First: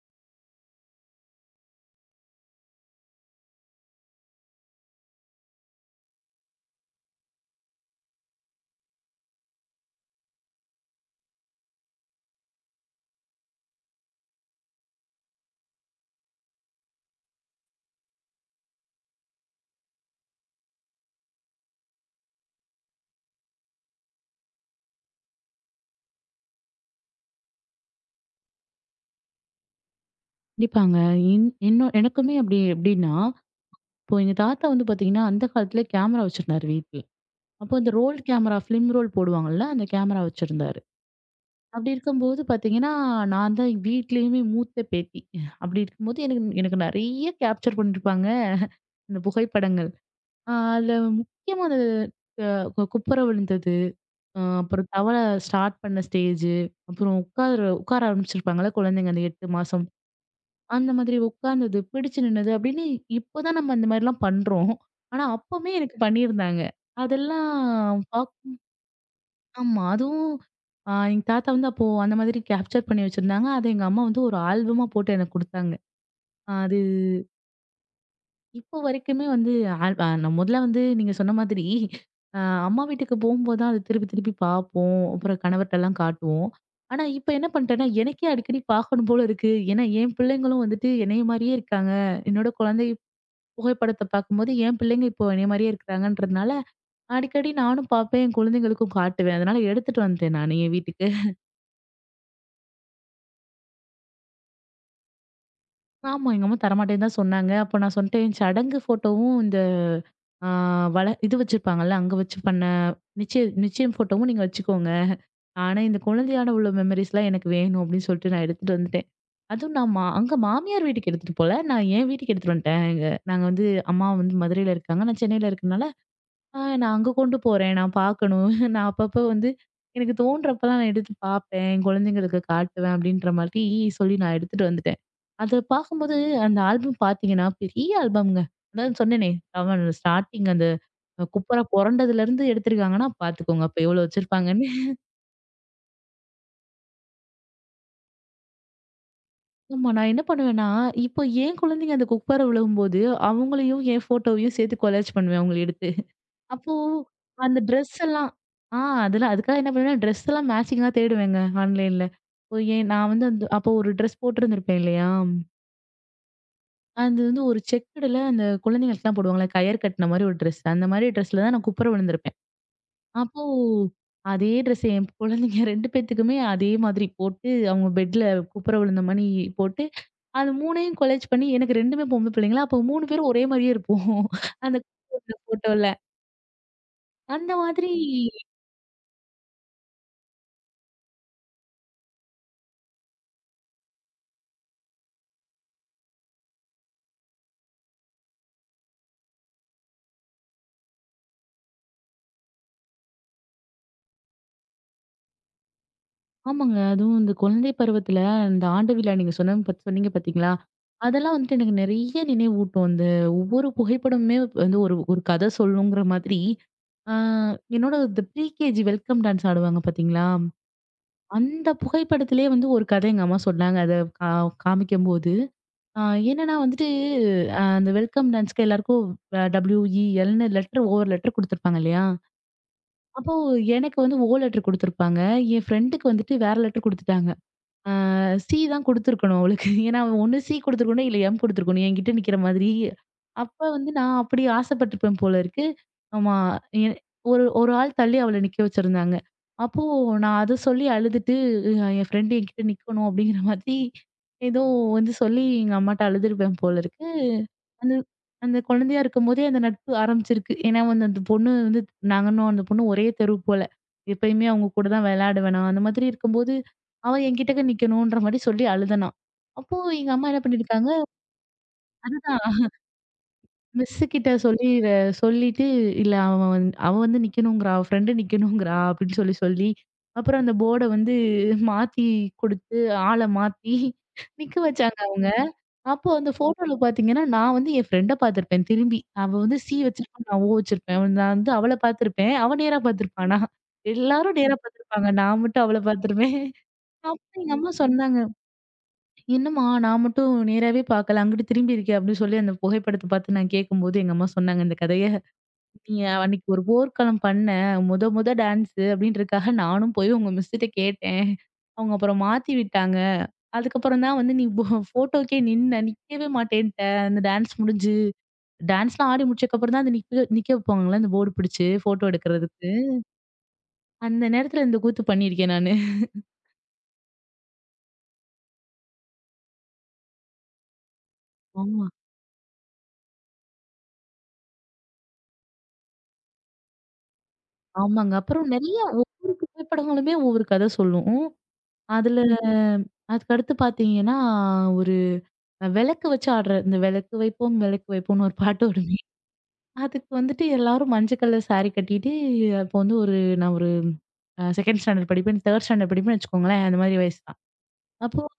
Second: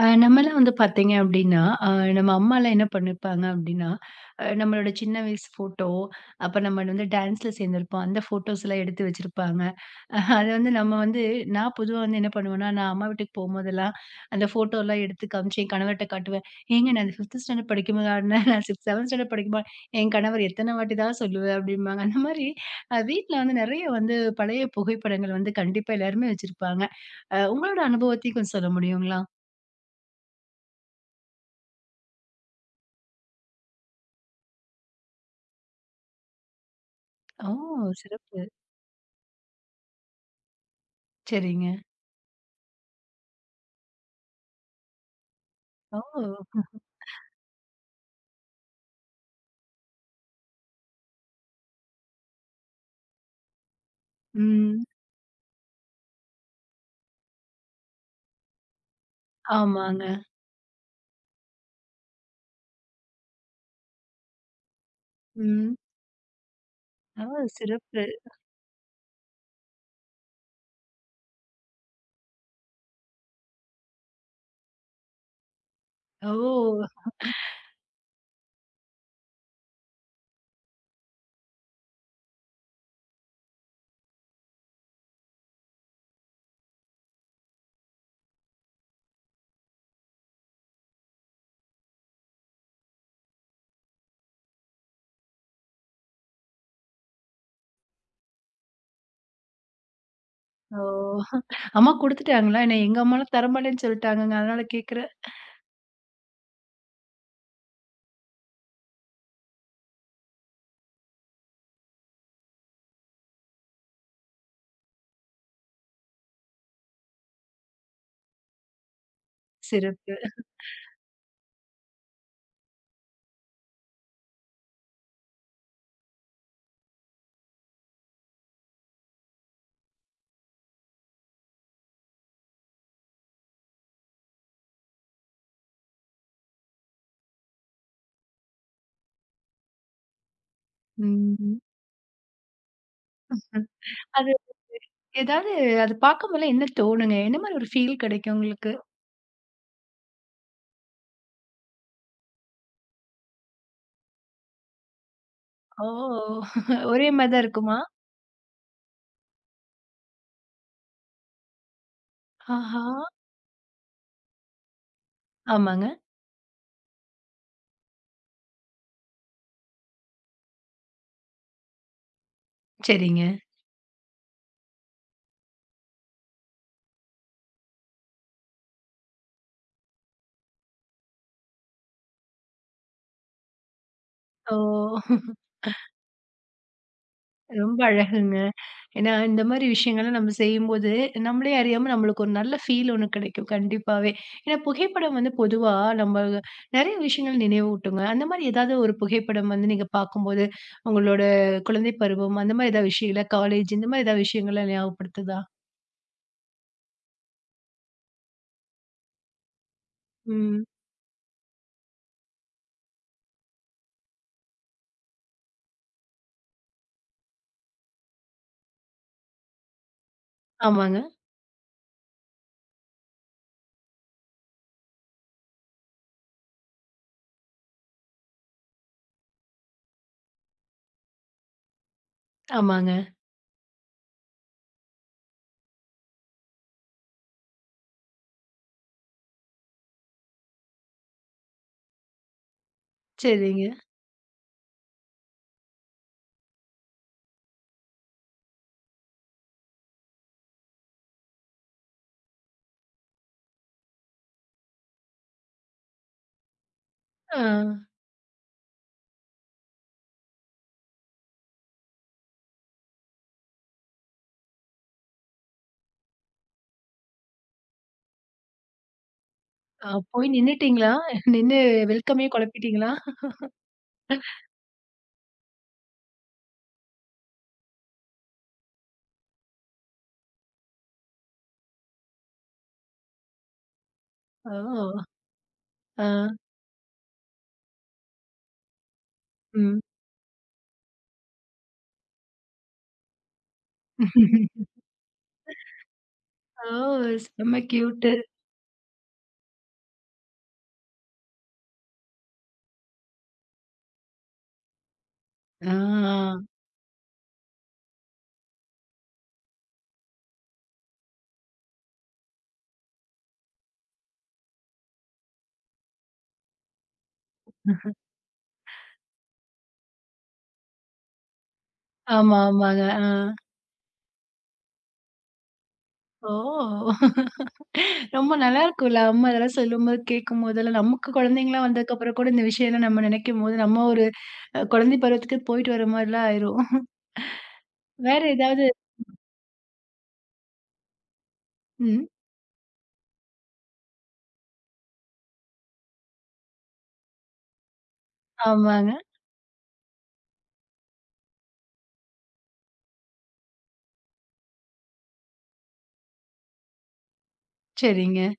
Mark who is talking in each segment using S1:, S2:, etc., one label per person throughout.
S1: நம்மலாம் வந்து பார்த்தீங்க அப்டின்னா, அ நம்ம அம்மாலாம் என்ன பண்ணிருப்பாங்க அப்டின்னா, நம்மளோட சின்ன வயசு ஃபோட்டோ, அப்ப நம்ம வந்து டான்ஸ்ல சேர்ந்திருப்போம். அந்த ஃபோட்டோஸ்லாம் எடுத்து வச்சிருப்பாங்க. அத வந்து நம்ம வந்து நான் பொதுவா வந்து என்ன பண்ணுவேன்னா, நான் அம்மா வீட்டுக்கு போம்போதெல்லாம், அந்த ஃபோட்டோலாம் எடுத்து காமிச்சு என் கணவர்ட்ட காட்டுவேன். "ஏங்க நான் அந்த 5த் ஸ்டாண்டர்ட் படிக்கும்போது ஆடுனேன். நான் சிக்ஸ் 7த் ஸ்டாண்டர்ட் படிக்கும்போது" என் கணவர் எத்தன வாட்டி தான் சொல்லுவ அப்டிம்பாங்க. அந்த மாரி வீட்ல வந்து நெறைய வந்து பழைய புகைப்படங்கள் வந்து கண்டிப்பா எல்லாருமே வச்சிருப்பாங்க. உங்களோட அனுபவத்தையும் கொஞ்சம் சொல்ல முடியுங்களா?
S2: கண்டிப்பாங்க. என்ன எனக்குமே அப்படி எப்படின்னா, இப்போ எங்க தாத்தா வந்து பாத்தீங்கன்னா, அந்த காலத்திலே கேமரா வச்சிருந்தாரு வீட்ல.
S1: ஓ!
S2: அப்போ அந்த ரோல்
S1: சிறப்பு.
S2: கேமரா, ஃபிலிம் ரோல் போடுவாங்கல்ல, அந்த கேமரா வச்சிருந்தாரு.
S1: சரிங்க.
S2: அப்படி இருக்கும்போது பாத்தீங்கன்னா, நான் தான் வீட்லயுமே மூத்த பேத்தி. அப்படி
S1: ஓ!
S2: இருக்கும்போது எனக்கு எனக்கு நெறைய கேப்சர் பண்ணியிருப்பாங்க. இந்த புகைப்படங்கள். அதுல முக்கியமா அந்த குப்புற விழுந்தது,
S1: ம்.
S2: அப்புறம் தவழ ஸ்டார்ட் பண்ண ஸ்டேஜு, அப்புறம் உட்கார உட்கார ஆரம்பிச்சிருப்பாங்கல்ல குழந்தைங்க அந்த 8 மாசம்
S1: ஆமாங்க.
S2: அந்த மாதிரி உட்கார்ந்தது, பிடிச்சு நின்னது அப்படின்னு. இப்பதான் நம்ம அந்த மாதிரிலாம் பண்றோம். ஆனா அப்பவுமே
S1: ம்.
S2: எனக்கு பண்ணியிருந்தாங்க.
S1: ஓ!
S2: அதெல்லாம்
S1: சிறப்பு.
S2: பாக் ஆமா. அதுவும் எங்க தாத்தா வந்து அப்போ அந்த மாதிரி கேப்சர் பண்ணி வச்சிருந்தாங்க. அத எங்க அம்மா வந்து ஒரு ஆல்பமா போட்டு எனக்கு குடுத்தாங்க. அது
S1: ஓ!
S2: இப்போ வரைக்குமே வந்து ஆல் அ நான் முதல்ல வந்து நீங்க சொன்ன மாதிரி அ அம்மா வீட்டுக்கு போம்போது தான் அத திருப்பி திருப்பி பார்ப்போம். அப்புறம் கணவர்ட்டலாம் காட்டுவோம். ஆனா இப்ப என்ன பண்ட்டேன்னா, எனக்கே அடிக்கடி பார்க்கணும் போல இருக்கு. ஏன்னா என் பிள்ளைங்களும் வந்துட்டு என்னைய மாரியே இருக்காங்க. என்னோட குழந்தை புகைப்படத்த பார்க்கும்போது, என் பிள்ளைங்க இப்போ என்னைய மாரியே இருக்கிறாங்கன்றதுனால, அடிக்கடி நானும் பார்ப்பேன், என் குழந்தைங்களுக்கும் காட்டுவேன். அதனால எடுத்துட்டு வந்துட்டேன் நானு என்
S1: ஓ!
S2: வீட்டுக்கு.
S1: அம்மா குடுத்துட்டாங்களா? ஏன்னா எங்க அம்மாலாம் தரமாட்டேன்னு சொல்ட்டாங்கங்க. அதனால கேட்குறேன்.
S2: ஆமா, எங்க அம்மா தரமாட்டேன்னு தான் சொன்னாங்க. அப்ப நான் சொல்லிட்டேன், சடங்கு ஃபோட்டோவும் இந்த ஆ இது வச்சிருப்பாங்கல்ல, அங்க வச்சு பண்ண நிச்சயம் ஃபோட்டோவும் நீங்க வச்சுக்கோங்க. ஆனா, இந்த குழந்தையோட உள்ள மெமரீஸ்லாம் எனக்கு வேணும் அப்படின்னு சொல்லிட்டு நான் எடுத்துட்டு வந்துட்டேன். அதுவும் நான் மா
S1: சிறப்பு.
S2: அங்க மாமியார் வீட்டுக்கு எடுத்துட்டு போல. நான் என் வீட்டுக்கு எடுத்துட்டு வந்துட்டேன். எங்க நாங்க வந்து அம்மா வந்து மதுரையில இருக்காங்க. நான் சென்னையில இருக்கனால நான் அங்க கொண்டு போறேன். நான் பார்க்கணும். நான் அப்பப்போ வந்து எனக்கு தோன்றப்பலாம் நான் எடுத்து பார்ப்பேன். என் குழந்தைங்களுக்கு காட்டுவேன் அப்படின்ற மாதிரி சொல்லி நான் எடுத்துட்டு வந்துட்டேன். அத பார்க்கும்போது அந்த ஆல்பம் பார்த்தீங்கன்னா, பெரிய ஆல்பம்ங்க. அதான் சொன்னேனே, அவன் ஸ்டார்ட்டிங் அந்த
S1: ம்.
S2: குப்புற பொறண்டதுலருந்து எடுத்திருக்காங்கன்னா
S1: ம்.
S2: பார்த்துக்கோங்க. அப்ப எவ்வளோ
S1: அது
S2: வச்சிருப்பாங்கன்னு.
S1: ஏதாவது அது பார்க்கும்போதெல்லாம் என்ன தோணுங்க? என்ன மாரி ஒரு ஃபீல் கிடைக்கும் உங்களுக்கு?
S2: ஆமா நான் என்ன பண்ணுவேன்னா, இப்போ என் குழந்தைங்க அந்த குப்பர விழும்போது, அவங்களையும் என் ஃபோட்டோவையும் சேர்த்து கொலாஜ் பண்ணுவேன் அவங்கள எடுத்து.
S1: ஓ!
S2: அப்போ
S1: ஒரே மாரி தான்
S2: அந்த
S1: இருக்குமா?
S2: ட்ரெஸ் எல்லாம் ஆ அதெல்லாம் அதுக்காக என்ன பண்ணுவேன்னா, ட்ரெஸ் எல்லாம் மேட்சிங்கா தேடுவேங்க ஆன்லைன்ல.
S1: ஆஹா!
S2: ஏன் நான் வந்து அந்த அப்போ ஒரு ட்ரெஸ் போட்டிருந்திருப்பேன் இல்லையா?
S1: ஆமாங்க.
S2: அது வந்து ஒரு செக்குடுல அந்த குழந்தைங்களுக்குலாம் போடுவாங்கல்ல, கயறு கட்டின மாரி ஒரு ட்ரெஸ். அந்த மாரி ட்ரெஸ்ல தான் நான் குப்புற விழுந்திருப்பேன்.
S1: சரிங்க.
S2: அப்போ அதே ட்ரெஸ் என் குழந்தைங்க 2 பேத்துக்குமே அதே மாதிரி போட்டு, அவங்க பெட்ல குப்புற விழுந்த மாரி போட்டு, அது 3யும் கொலாஜ் பண்ணி எனக்கு 2மே பொம்பள பிள்ளைங்களா, அப்போ 3 பேரும் ஒரே மாரியே இருப்போம்.
S1: ஓ!
S2: அந்த ஃபோட்டோல. அந்த
S1: ரொம்ப
S2: மாதிரி
S1: அழகுங்க. ஏன்னா, இந்த மாரி விஷயங்கள்லாம் நம்ம செய்யும்போது, நம்மளே அறியாம நம்மளுக்கு ஒரு நல்ல ஃபீல் ஒண்ணு கிடைக்கும் கண்டிப்பாவே. ஏன்னா, புகைப்படம் வந்து பொதுவா நம்ம நெறைய விஷயங்கள் நினைவூட்டுங்க. அந்த மாரி ஏதாவது ஒரு புகைப்படம் வந்து நீங்க பார்க்கும்போது, உங்களோட குழந்தை பருவம் அந்த மாரி ஏதாவது விஷயங்கள காலேஜ் இந்த மாரி ஏதாவது விஷயங்கள ஞாபகப்படுத்துதா?
S2: ஆமாங்க. அதுவும் இந்த குழந்தை பருவத்துல இந்த ஆண்டு விழா நீங்க சொன்ன சொன்னீங்க பார்த்தீங்களா?
S1: ம்.
S2: அதெல்லாம் வந்துட்டு எனக்கு நெறைய நினைவூட்டும். அந்த ஒவ்வொரு புகைப்படமுமே வந்து ஒரு ஒரு கதை சொல்லுங்கிற மாதிரி, ஆ என்னோட இந்த ப்ரீ கேஜி வெல்கம் டான்ஸ் ஆடுவாங்க பார்த்தீங்களா?
S1: ஆமாங்க,
S2: அந்த புகைப்படத்திலேயே வந்து ஒரு கதை எங்க அம்மா சொன்னாங்க. அத கா காமிக்கும்போது. ஆ என்னன்னா வந்துட்டு அந்த வெல்கம் டான்ஸ்க்கு எல்லாருக்கும் டபிள்யூஇஎல்ன்னு ஒவ்வொரு லெட்டர் குடுத்துருப்பாங்க இல்லையா?
S1: ஆமாங்க.
S2: அப்போ எனக்கு வந்து ஓ லெட்டர் குடுத்துருப்பாங்க. என் ஃப்ரெண்டுக்கு வந்துட்டு வேற லெட்டர் குடுத்துட்டாங்க. ஆ சி தான் குடுத்துருக்கணும் அவளுக்கு. ஏன்னா, அவ ஒண்ணு சி குடுத்துருக்கணும், இல்ல எம் குடுத்துருக்கணும். என்கிட்ட நிக்கிற மாதிரி. அப்ப
S1: சரிங்க.
S2: வந்து நான் அப்படி ஆசைப்பட்டுருப்பேன் போல இருக்கு. ஆமா. எ ஒரு ஒரு ஆள் தள்ளி அவள நிக்க வச்சிருந்தாங்க. அப்போ நான் அத சொல்லி அழுதுட்டு, என் ஃப்ரெண்ட் என்கிட்ட நிக்கணும் அப்படிங்கிற மாதிரி, ஏதோ வந்து சொல்லி எங்க அம்மாட்ட அழுதுருப்பேன் போல இருக்கு.
S1: ஆ.
S2: அந்த அந்த குழந்தையா இருக்கும்போதே அந்த நட்பு ஆரம்பிச்சிருக்கு. ஏன்னா வந்து அந்த பொண்ணு வந்து நாங்கன்னும் அந்த பொண்ணு ஒரே தெரு போல. எப்பயுமே அவங்க கூட தான் விளையாடுவேனாம். அந்த மாதிரி இருக்கும்போது, அவ என்கிட்டக்க நிக்கணுன்ற மாரி சொல்லி அழுதனாம். அப்போ எங்க
S1: போய்
S2: அம்மா என்ன பண்ணியிருக்காங்க,
S1: நின்னுட்டீங்களா? நின்னு வெல்கமே
S2: அதுதான்
S1: குழப்பிட்டீங்களா?
S2: மிஸ் கிட்ட சொல்லிட்டு, "இல்ல அவ வந்து நிக்கணுங்கிறா. அவ ஃப்ரெண்டு நிக்கணுங்கிறா" அப்படின்னு சொல்லி சொல்லி, அப்புறம் அந்த போர்ட வந்து மாத்தி குடுத்து, ஆள மாத்தி நிக்க வச்சாங்க
S1: ஓ!
S2: அவங்க.
S1: ஆ.
S2: அப்போ அந்த ஃபோட்டோல பாத்தீங்கன்னா, நான் வந்து என் ஃப்ரெண்ட பாத்துருப்பேன் திரும்பி. அவ வந்து சி
S1: ம்.
S2: வச்சிருப்பா, நான் ஓ வச்சிருப்பேன். நான் வந்து அவள பாத்துருப்பேன். அவ நேரா பாத்துருப்பா. நான் எல்லாரும் நேரா பாத்துருப்பாங்க. நான் மட்டும் அவள பாத்துருப்பேன்.
S1: ஓ!
S2: அப்ப எங்க
S1: செம்ம
S2: அம்மா
S1: கியூட்டு.
S2: சொன்னாங்க, "என்னம்மா நான் மட்டும் நேராவே பாக்கல, அங்கிட்டு திரும்பி இருக்கே" அப்படின்னு சொல்லி அந்த புகைப்படத்த பாத்து நான் கேட்கும்போது எங்க அம்மா சொன்னாங்க இந்த கதைய.
S1: ஆ.
S2: நீ அன்னைக்கு ஒரு போர்க்களம் பண்ண, முத முத டான்ஸு அப்படின்றதுக்காக நானும் போய் உங்க மிஸ்ட்ட கேட்டேன். அவங்க அப்புறம் மாத்தி விட்டாங்க. அதுக்கப்புறம் தான் வந்து நீ போ ஃபோட்டோக்கே நின்ன. நிக்கவே மாட்டேன்ட்ட. அந்த டான்ஸ் முடிஞ்சு டான்ஸ்லாம் ஆடி முடிச்சதுக்கப்புறம் தான் அத நிக்க நிக்க வைப்பாங்கல்ல, அந்த போர்டு பிடிச்சு ஃபோட்டோ
S1: ஆமா,
S2: எடுக்கிறதுக்கு.
S1: ஆமாங்க. ஆ.
S2: அந்த நேரத்துல இந்த கூத்து பண்ணியிருக்கேன் நானு.
S1: ஓ! ரொம்ப நல்லாருக்கும்ல. அம்மா இதெல்லாம் சொல்லும்போது, கேட்கும்போதெல்லாம், நமக்கு குழந்தைங்களா
S2: ஆமா.
S1: வந்ததுக்கப்புறம் கூட இந்த விஷயம்லாம் நம்ம நினைக்கும்போது, நம்ம ஒரு குழந்தை பருவத்துக்கு போயிட்டு வர மாரிலாம் ஆயிரும்.
S2: ஆமாங்க.
S1: வேற
S2: அப்புறம்
S1: ஏதாவது
S2: நெறைய ஒரு புகைப்படங்களுமே ஒவ்வொரு கத சொல்லும்.
S1: ம்.
S2: அதுல அதுக்கடுத்து பார்த்தீங்கன்னா, ஒரு விளக்கு வச்சு ஆடுற இந்த "விளக்கு வைப்போம் விளக்கு வைப்போம்னு" ஒரு பாட்டு
S1: ஆமாங்க.
S2: ஓடுமே. அதுக்கு வந்துட்டு எல்லாரும் மஞ்சள் கலர் சாரி கட்டிட்டு, அப்போ வந்து ஒரு நான் ஒரு அ 2nd ஸ்டாண்டர்ட் படிப்பேன். 3rd ஸ்டாண்டர்ட் படிப்பேன்னு வச்சுக்கோங்களேன். அந்த மாரி வயசு தான். அப்போ
S1: சரிங்க.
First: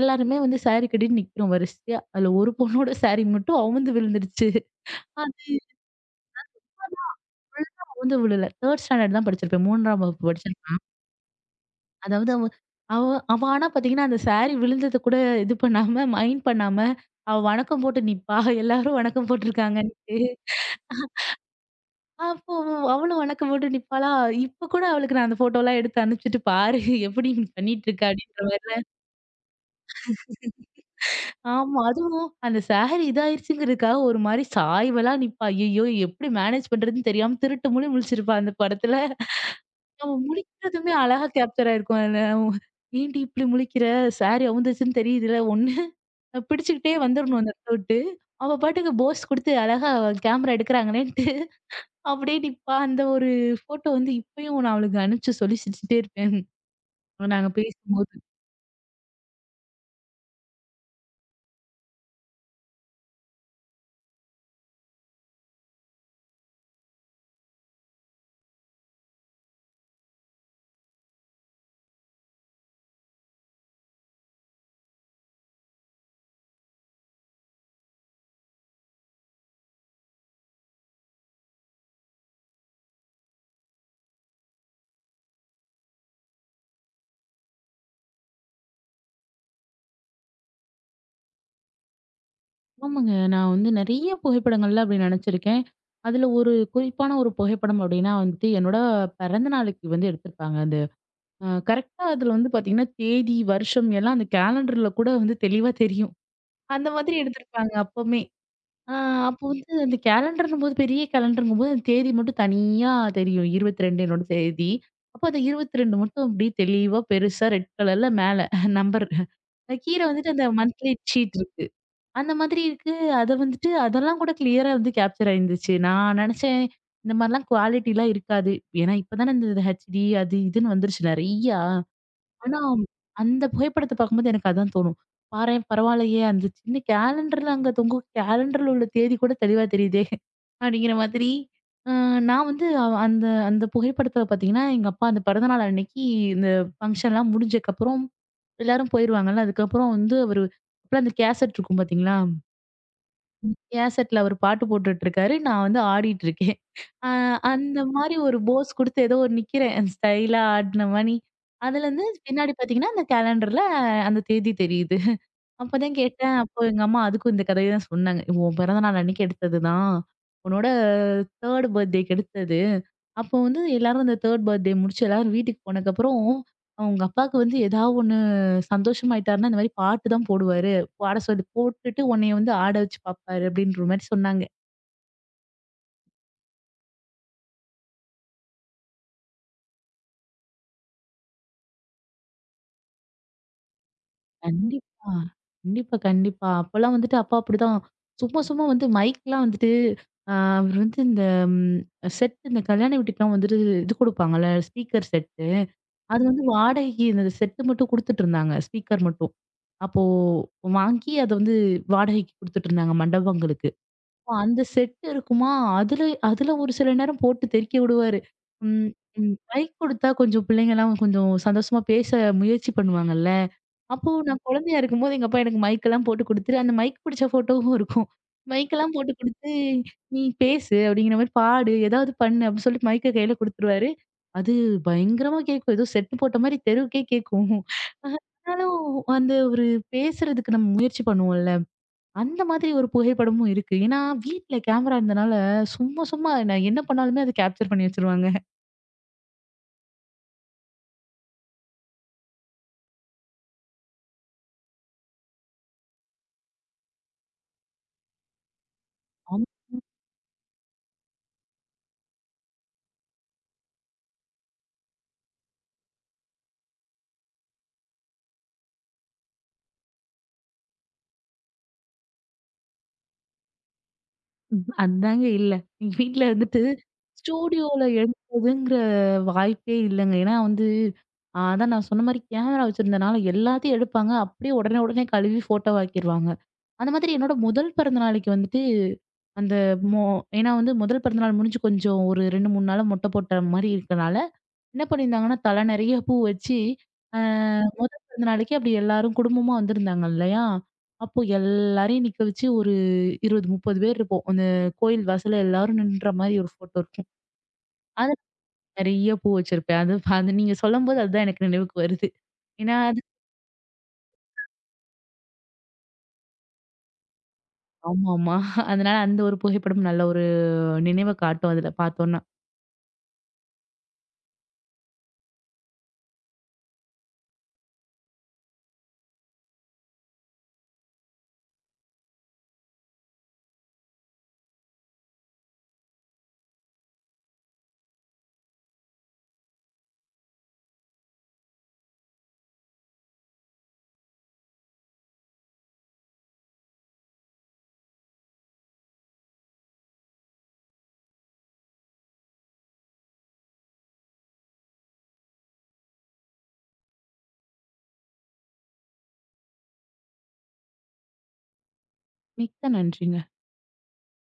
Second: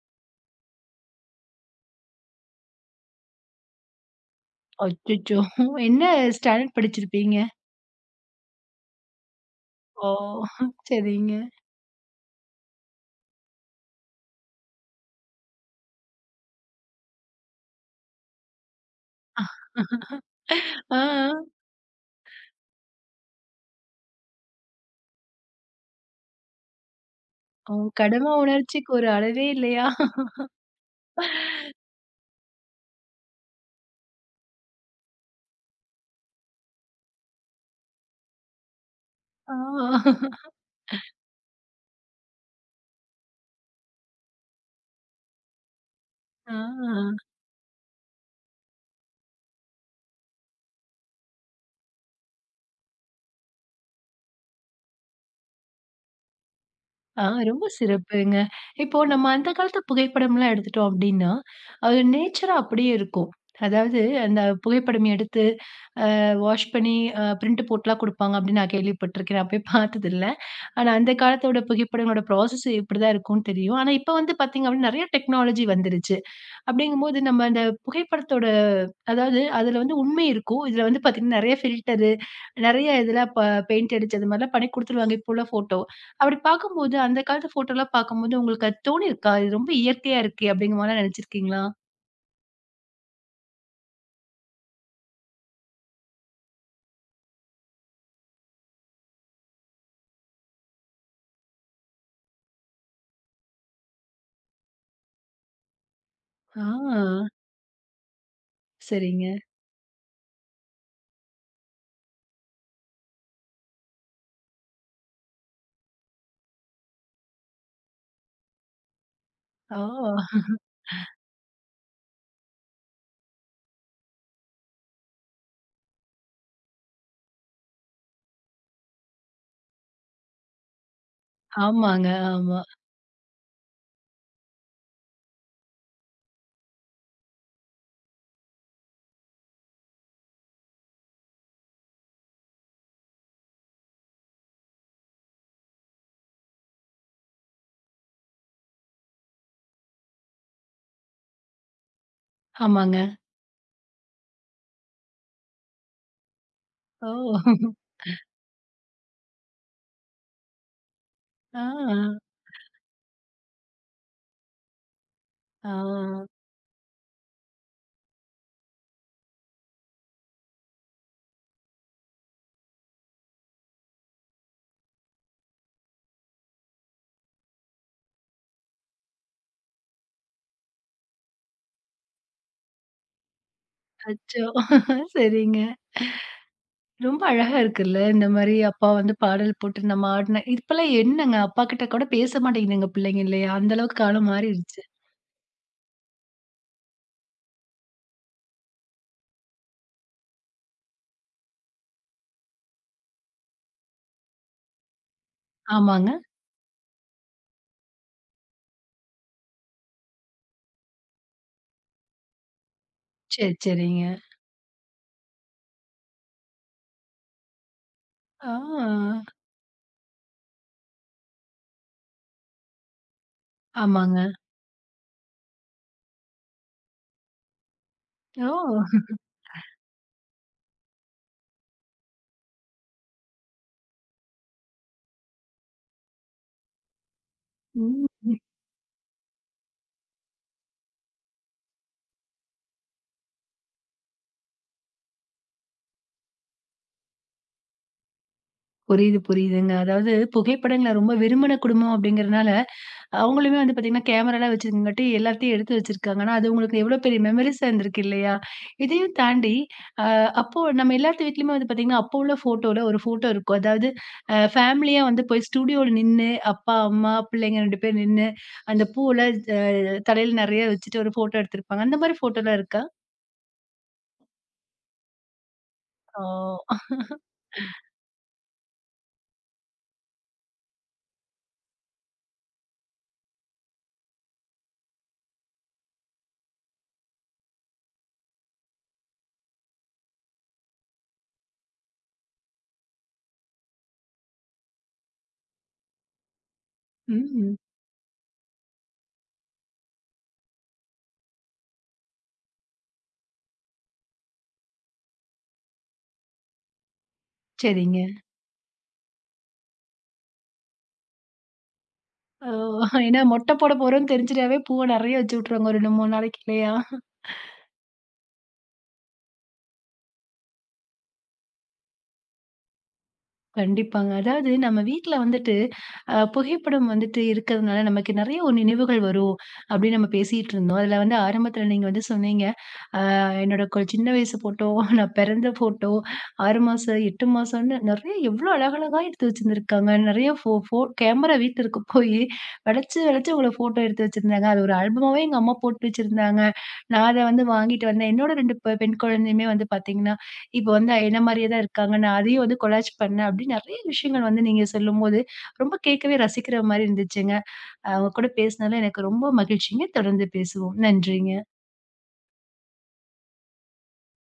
S2: எல்லாருமே வந்து சாரி கட்டிட்டு நிக்கிறோம் வரிசையா. அதுல ஒரு பொண்ணோட சாரி மட்டும் அவுந்து விழுந்துருச்சு.
S1: அச்சச்சோ!
S2: அது
S1: என்ன ஸ்டாண்டர்ட் படிச்சிருப்பீங்க?
S2: ஃபுல்லா அவுந்து விழல. 3rd ஸ்டாண்டர்ட் தான் படிச்சிருப்பேன். 3ஆம்
S1: ஓ!
S2: வகுப்பு படிச்சிருப்பேன்.
S1: சரிங்க.
S2: அதாவது அவ அவ அவ ஆனா பாத்தீங்கன்னா, அந்த சாரி விழுந்தத கூட இது பண்ணாம மைண்ட் பண்ணாம, அவ வணக்கம் போட்டு நிப்பா. எல்லாரும் வணக்கம் போட்டுருக்காங்கன்ட்டு.
S1: ஆ.
S2: அப்போ அவளும் வணக்க போட்டு நிப்பாளா! இப்ப கூட அவளுக்கு நான் அந்த ஃபோட்டோலாம் எடுத்து அனுப்பிச்சுட்டு பாரு எப்படி நீ
S1: ஓ!
S2: பண்ணிட்டு இருக்க
S1: கடமை
S2: அப்படின்ற மாரிலாம்.
S1: உணர்ச்சிக்கு ஒரு அளவே இல்லையா?
S2: ஆமா. அதுவும் அந்த சாரி இதாயிருச்சுங்கிறதுக்காக ஒரு மாரி சாய்வலா நிப்பா. ஐயய்யோ! எப்படி மேனேஜ் பண்றதுன்னு தெரியாம திருட்டு முழி முழிச்சிருப்பா அந்த படத்துல.
S1: ஆ.
S2: அவ முழிக்கிறதுமே அழகா கேப்சர் ஆயிருக்கும். அதுல ஏன்டி இப்படி முழிக்கிற? சாரி அவுந்துருச்சுன்னு தெரியுதுல ஒண்ணு பிடிச்சுக்கிட்டே
S1: ஆ.
S2: வந்துரணும் அந்த இடத்த விட்டு. அவ பாட்டுக்கு போஸ் குடுத்து அழகா கேமரா எடுக்குறாங்களேன்ட்டு அப்படியே நிப்பா. அந்த ஒரு ஃபோட்டோ வந்து இப்பயும் நான் அவளுக்கு அனுப்பிச்சு சொல்லி சிரிச்சுட்டே இருப்பேன்.
S1: ஆ,
S2: நாங்க
S1: ரொம்ப
S2: பேசும்போது.
S1: சிறப்புங்க. இப்போ நம்ம அந்த காலத்து புகைப்படம்லாம் எடுத்துட்டோம் அப்டின்னா, அது நேச்சரா அப்டியே இருக்கும். அதாவது அந்த புகைப்படம் எடுத்து வாஷ் பண்ணி பிரிண்ட் போட்டுலாம் குடுப்பாங்க அப்டின்னு நான் கேள்விப்பட்டுருக்கேன். நான் போய் பார்த்ததில்ல. ஆனா அந்த காலத்தோட புகைப்படங்களோட ப்ராசஸ் இப்டிதான் இருக்கும்னு தெரியும். ஆனா இப்ப வந்து பார்த்தீங்க அப்டின்னா நெறைய டெக்னாலஜி வந்துருச்சு. அப்டிங்கும்போது நம்ம அந்த புகைப்படத்தோட அதாவது அதுல வந்து உண்மை இருக்கும். இதுல வந்து பாத்தீங்கன்னா, நெறைய ஃபில்டரு, நெறைய இதெல்லாம் பெயிண்ட் அடிச்சு அது மாரிலாம் பண்ணி குடுத்துருவாங்க, இப்போ உள்ள ஃபோட்டோ. அப்படி பார்க்கும்போது, அந்த காலத்து ஃபோட்டோலாம் பார்க்கும்போது உங்களுக்கு அது தோணியிருக்கா? இது ரொம்ப இயற்கையா இருக்கே! அப்படிங்கிற மாரிலாம் நெனச்சிருக்கீங்களா?
S2: ஆமாங்க. நான் வந்து நெறைய புகைப்படங்கள்ல அப்படி நெனச்சிருக்கேன். அதுல ஒரு குறிப்பான ஒரு புகைப்படம் அப்படின்னா வந்துட்டு, என்னோட பிறந்த நாளைக்கு வந்து எடுத்திருப்பாங்க. அந்த கரெக்ட்டா அதுல வந்து பாத்தீங்கன்னா, தேதி, வருஷம் எல்லாம் அந்த கேலண்டர்ல கூட வந்து தெளிவா தெரியும். அந்த மாதிரி
S1: ஆ.
S2: எடுத்திருப்பாங்க அப்பமே. ஆ
S1: சரிங்க.
S2: அப்போ வந்து அந்த பெரிய கேலண்டர்ங்கும்போது அந்த தேதி மட்டும் தனியா தெரியும். 22 என்னோட தேதி. அப்போ அந்த 22 மட்டும் அப்படியே தெளிவா பெருசா ரெட் கலர்ல மேல நம்பர்.
S1: ஓ!
S2: கீழ வந்துட்டு அந்த மந்த்லி ஷீட் இருக்கு. அந்த மாதிரி இருக்கு. அத வந்துட்டு அதெல்லாம் கூட கிளியரா வந்து கேப்சர் ஆயிருந்துச்சு. நான் நெனச்சேன், இந்த மாரிலாம் குவாலிட்டிலாம் இருக்காது. ஏன்னா இப்ப தானே இந்த HD அது இதுன்னு வந்துருச்சு நெறையா.
S1: ஆமாங்க.
S2: ஆனா,
S1: ஆமா.
S2: அந்த புகைப்படத்த பார்க்கும்போது எனக்கு அதான் தோணும். பாரேன் பரவாயில்லையே! அந்த சின்ன கேலண்டர்ல அங்க தொங்கும் கேலண்டர்ல உள்ள தேதி கூட தெளிவா தெரியுதே! அப்படிங்கிற மாதிரி. அ நான் வந்து அவ் அந்த அந்த புகைப்படத்துல பார்த்தீங்கன்னா, எங்க அப்பா அந்த பிறந்தநாள் அன்னைக்கு இந்த ஃபங்ஷன்லாம் முடிஞ்சதுக்கப்புறம் எல்லாரும் போயிருவாங்கல்ல. அதுக்கப்புறம் வந்து அவரு அப்பலாம் அந்த கேசட் இருக்கும் பார்த்தீங்களா?
S1: ஆமாங்க.
S2: ஏசெட்ல அவரு பாட்டு போட்டுட்டு இருக்காரு. நான் வந்து ஆடிட்டு இருக்கேன். அ
S1: ஓ!
S2: அந்த மாரி ஒரு போஸ் குடுத்து ஏதோ ஒரு நிக்கிறேன். ஸ்டைலா ஆடுன மாரி.
S1: ஆ.
S2: அதுலருந்து பின்னாடி பார்த்தீங்கன்னா, அந்த கேலண்டர்ல அந்த தேதி தெரியுது.
S1: ஆ.
S2: அப்பதான் கேட்டேன். அப்போ எங்க அம்மா அதுக்கும் இந்த கதைய தான் சொன்னாங்க. "உன் பிறந்த நாள் அன்னைக்கு எடுத்தது தான். உன்னோட 3 பர்த்டேக்கு எடுத்தது." அப்போ வந்து எல்லாரும் அந்த 3 பர்த்டே முடிச்சு எல்லாரும் வீட்டுக்கு போனதுக்கப்புறம், உங்க அப்பாவுக்கு வந்து ஏதாவது ஒண்ணு சந்தோஷமாயிட்டாருன்னா, இந்த மாரி பாட்டு தான் போடுவாரு. பாட சொல்லி போட்டுட்டு உன்னைய வந்து ஆட வச்சு பாப்பாரு அப்படின்ற மாரி சொன்னாங்க.
S1: அச்சோ! சரிங்க. ரொம்ப அழகா இருக்குல்ல. இந்த மாரி அப்பா வந்து பாடல் போட்டு நம்ம ஆடின இப்பலாம் என்னங்க அப்பா கிட்ட கூட பேச மாட்டேங்குதுங்க பிள்ளைங்க இல்லையா? அந்த அளவுக்கு காலம் மாறிடுச்சு.
S2: கண்டிப்பா. கண்டிப்பா. அப்பலாம் வந்துட்டு அப்பா அப்படிதான். சும்மா, சும்மா வந்து மைக்லாம் வந்துட்டு அ அவர் வந்து இந்த ம் செட் இந்த கல்யாண வீட்டுக்குலாம் வந்துட்டு இது குடுப்பாங்கல்ல, ஸ்பீக்கர் செட்டு.
S1: ஆமாங்க.
S2: அது வந்து வாடகைக்கு இந்த செட்டு மட்டும் குடுத்துட்டுருந்தாங்க. ஸ்பீக்கர் மட்டும். அப்போ வாங்கி அத வந்து வாடகைக்கு குடுத்துட்டுருந்தாங்க
S1: சரி,
S2: மண்டபங்களுக்கு.
S1: சரிங்க.
S2: அப்போ அந்த செட் இருக்குமா, அதுல அதுல ஒரு சில நேரம் போட்டு தெறிக்க விடுவாரு. ம்,
S1: ஆ
S2: ம் மைக் குடுத்தா கொஞ்சம் பிள்ளைங்கலாம் கொஞ்சம் சந்தோஷமா பேச முயற்சி பண்ணுவாங்கல்ல. அப்போ
S1: ஆமாங்க.
S2: நான் குழந்தையா இருக்கும்போது எங்க அப்பா எனக்கு மைக்கெல்லாம் போட்டு குடுத்துட்டு, அந்த மைக் பிடிச்ச ஃபோட்டோவும் இருக்கும். மைக்கெல்லாம்
S1: ஓ!
S2: போட்டு குடுத்து, "நீ பேசு அப்படிங்கிற மாரி பாடு, ஏதாவது பண்ணு" அப்படின்னு சொல்லிட்டு மைக்க கையில குடுத்துருவாரு. அது பயங்கரமா கேட்கும். ஏதோ செட்டு போட்ட மாரி தெருவுக்கே கேட்கும்.
S1: ம்.
S2: ஆனாலும் அந்த ஒரு பேசுறதுக்கு நம்ம முயற்சி பண்ணுவோம்ல, அந்த மாதிரி ஒரு புகைப்படமும் இருக்கு. ஏன்னா வீட்ல கேமரா இருந்தனால சும்மா சும்மா நான் என்ன பண்ணாலுமே அத கேப்சர் பண்ணி வச்சுருவாங்க.
S1: புரியுது, புரியுதுங்க. அதாவது புகைப்படங்கள ரொம்ப விரும்பின குடும்பம் அப்படிங்கிறனால, அவங்களுமே வந்து பார்த்தீங்கன்னா, கேமராலாம் வச்சிருக்கங்காட்டி எல்லாத்தையும் எடுத்து வச்சிருக்காங்க. ஆனா, அது உங்களுக்கு எவ்வளோ பெரிய மெமரீஸா இருந்திருக்கு இல்லையா? இதையும் தாண்டி, அ அப்போ நம்ம எல்லாத்து வீட்லயுமே வந்து பார்த்தீங்கன்னா, அப்போ உள்ள ஃபோட்டோல ஒரு ஃபோட்டோ இருக்கும். அதாவது ஃபேமிலியா வந்து போய் ஸ்டூடியோல நின்னு, அப்பா, அம்மா, பிள்ளைங்க 2 பேர் நின்னு, அந்த பூவெல்லாம் அ தலையில நெறைய வச்சுட்டு ஒரு ஃபோட்டோ எடுத்திருப்பாங்க. அந்த மாரி ஃபோட்டோலாம் இருக்கா?
S2: ம். அதாங்க இல்ல. எங்க
S1: ஓ!
S2: வீட்ல வந்துட்டு ஸ்டூடியோல எடுக்கிறதுங்கிற வாய்ப்பே இல்லங்க. ஏன்னா வந்து அதான் நான் சொன்ன மாரி கேமரா வச்சிருந்தனால எல்லாத்தையும் எடுப்பாங்க. அப்படியே உடனே உடனே கழுவி ஃபோட்டோ ஆக்கிருவாங்க. அந்த மாதிரி என்னோட முதல் பிறந்த நாளைக்கு வந்துட்டு அந்த மொ ஏன்னா வந்து முதல் பிறந்த நாள் முடிஞ்சு கொஞ்சம் ஒரு 2, 3 நாளா மொட்டை போட்ட மாரி இருக்கனால, என்ன பண்ணியிருந்தாங்கன்னா, தலை நெறைய பூ வச்சு, அ
S1: ம்.
S2: முத பிறந்த நாளைக்கு அப்படி எல்லாரும் குடும்பமா வந்திருந்தாங்க இல்லையா? அப்போ எல்லாரையும் நிக்க வச்சு ஒரு 20, 30 பேர் இருப்போம். அந்த கோயில் வாசல்ல எல்லாரும் நின்ற மாரி ஒரு ஃபோட்டோ இருக்கும்.
S1: சரிங்க.
S2: அதுல நெறைய பூ வச்சிருப்பேன். அது அது நீங்க சொல்லும்போது அதுதான் எனக்கு நினைவுக்கு வருது.
S1: ஓ!
S2: ஏன்னா அது
S1: ஏன்னா மொட்டை போட போறோம்ன்னு தெரிஞ்சுட்டாவே பூவ நெறைய வச்சு விட்டுருவாங்க ஒரு 2, 3 நாளைக்கு இல்லையா?
S2: ஆமாமா. அதனால அந்த ஒரு புகைப்படம் நல்ல ஒரு நினைவ காட்டும் அதுல பார்த்தோம்னா.
S1: கண்டிப்பாங்க. அதாவது நம்ம வீட்ல வந்துட்டு, புகைப்படம் வந்துட்டு இருக்கிறதுனால நமக்கு நெறைய ஒரு நினைவுகள் வரும், அப்படின்னு நம்ம பேசிட்டு இருந்தோம். அதுல வந்து ஆரம்பத்துல நீங்க வந்து சொன்னீங்க, அ என்னோட சின்ன வயசு ஃபோட்டோ, நான் பிறந்த ஃபோட்டோ, 6 மாசம், 8 மாசம்னு நெறைய எவ்ளோ அழகழகா எடுத்து வச்சிருந்திருக்காங்க. நெறைய ஃபோ ஃபோ கேமரா வீட்டிற்கு போயி வளச்சு வளச்சு உங்கள ஃபோட்டோ எடுத்து வச்சிருந்தாங்க. அது ஒரு ஆல்பமாவே எங்க அம்மா போட்டு வச்சிருந்தாங்க. நான் அத வந்து வாங்கிட்டு வந்தேன். என்னோட 2 பெண் குழந்தையுமே வந்து பாத்தீங்கன்னா, இப்ப வந்து என்ன மாரியே தான் இருக்காங்க. நான் அதையும் வந்து கொலாஜ் பண்ணேன் அப்டின்னு நெறைய விஷயங்கள் வந்து நீங்க சொல்லும்போது, ரொம்ப கேட்கவே ரசிக்கிற மாரி இருந்துச்சுங்க. உங்க கூட பேசினதுல எனக்கு ரொம்ப மகிழ்ச்சிங்க. தொடர்ந்து பேசுவோம். நன்றிங்க.
S2: மிக்க நன்றிங்க.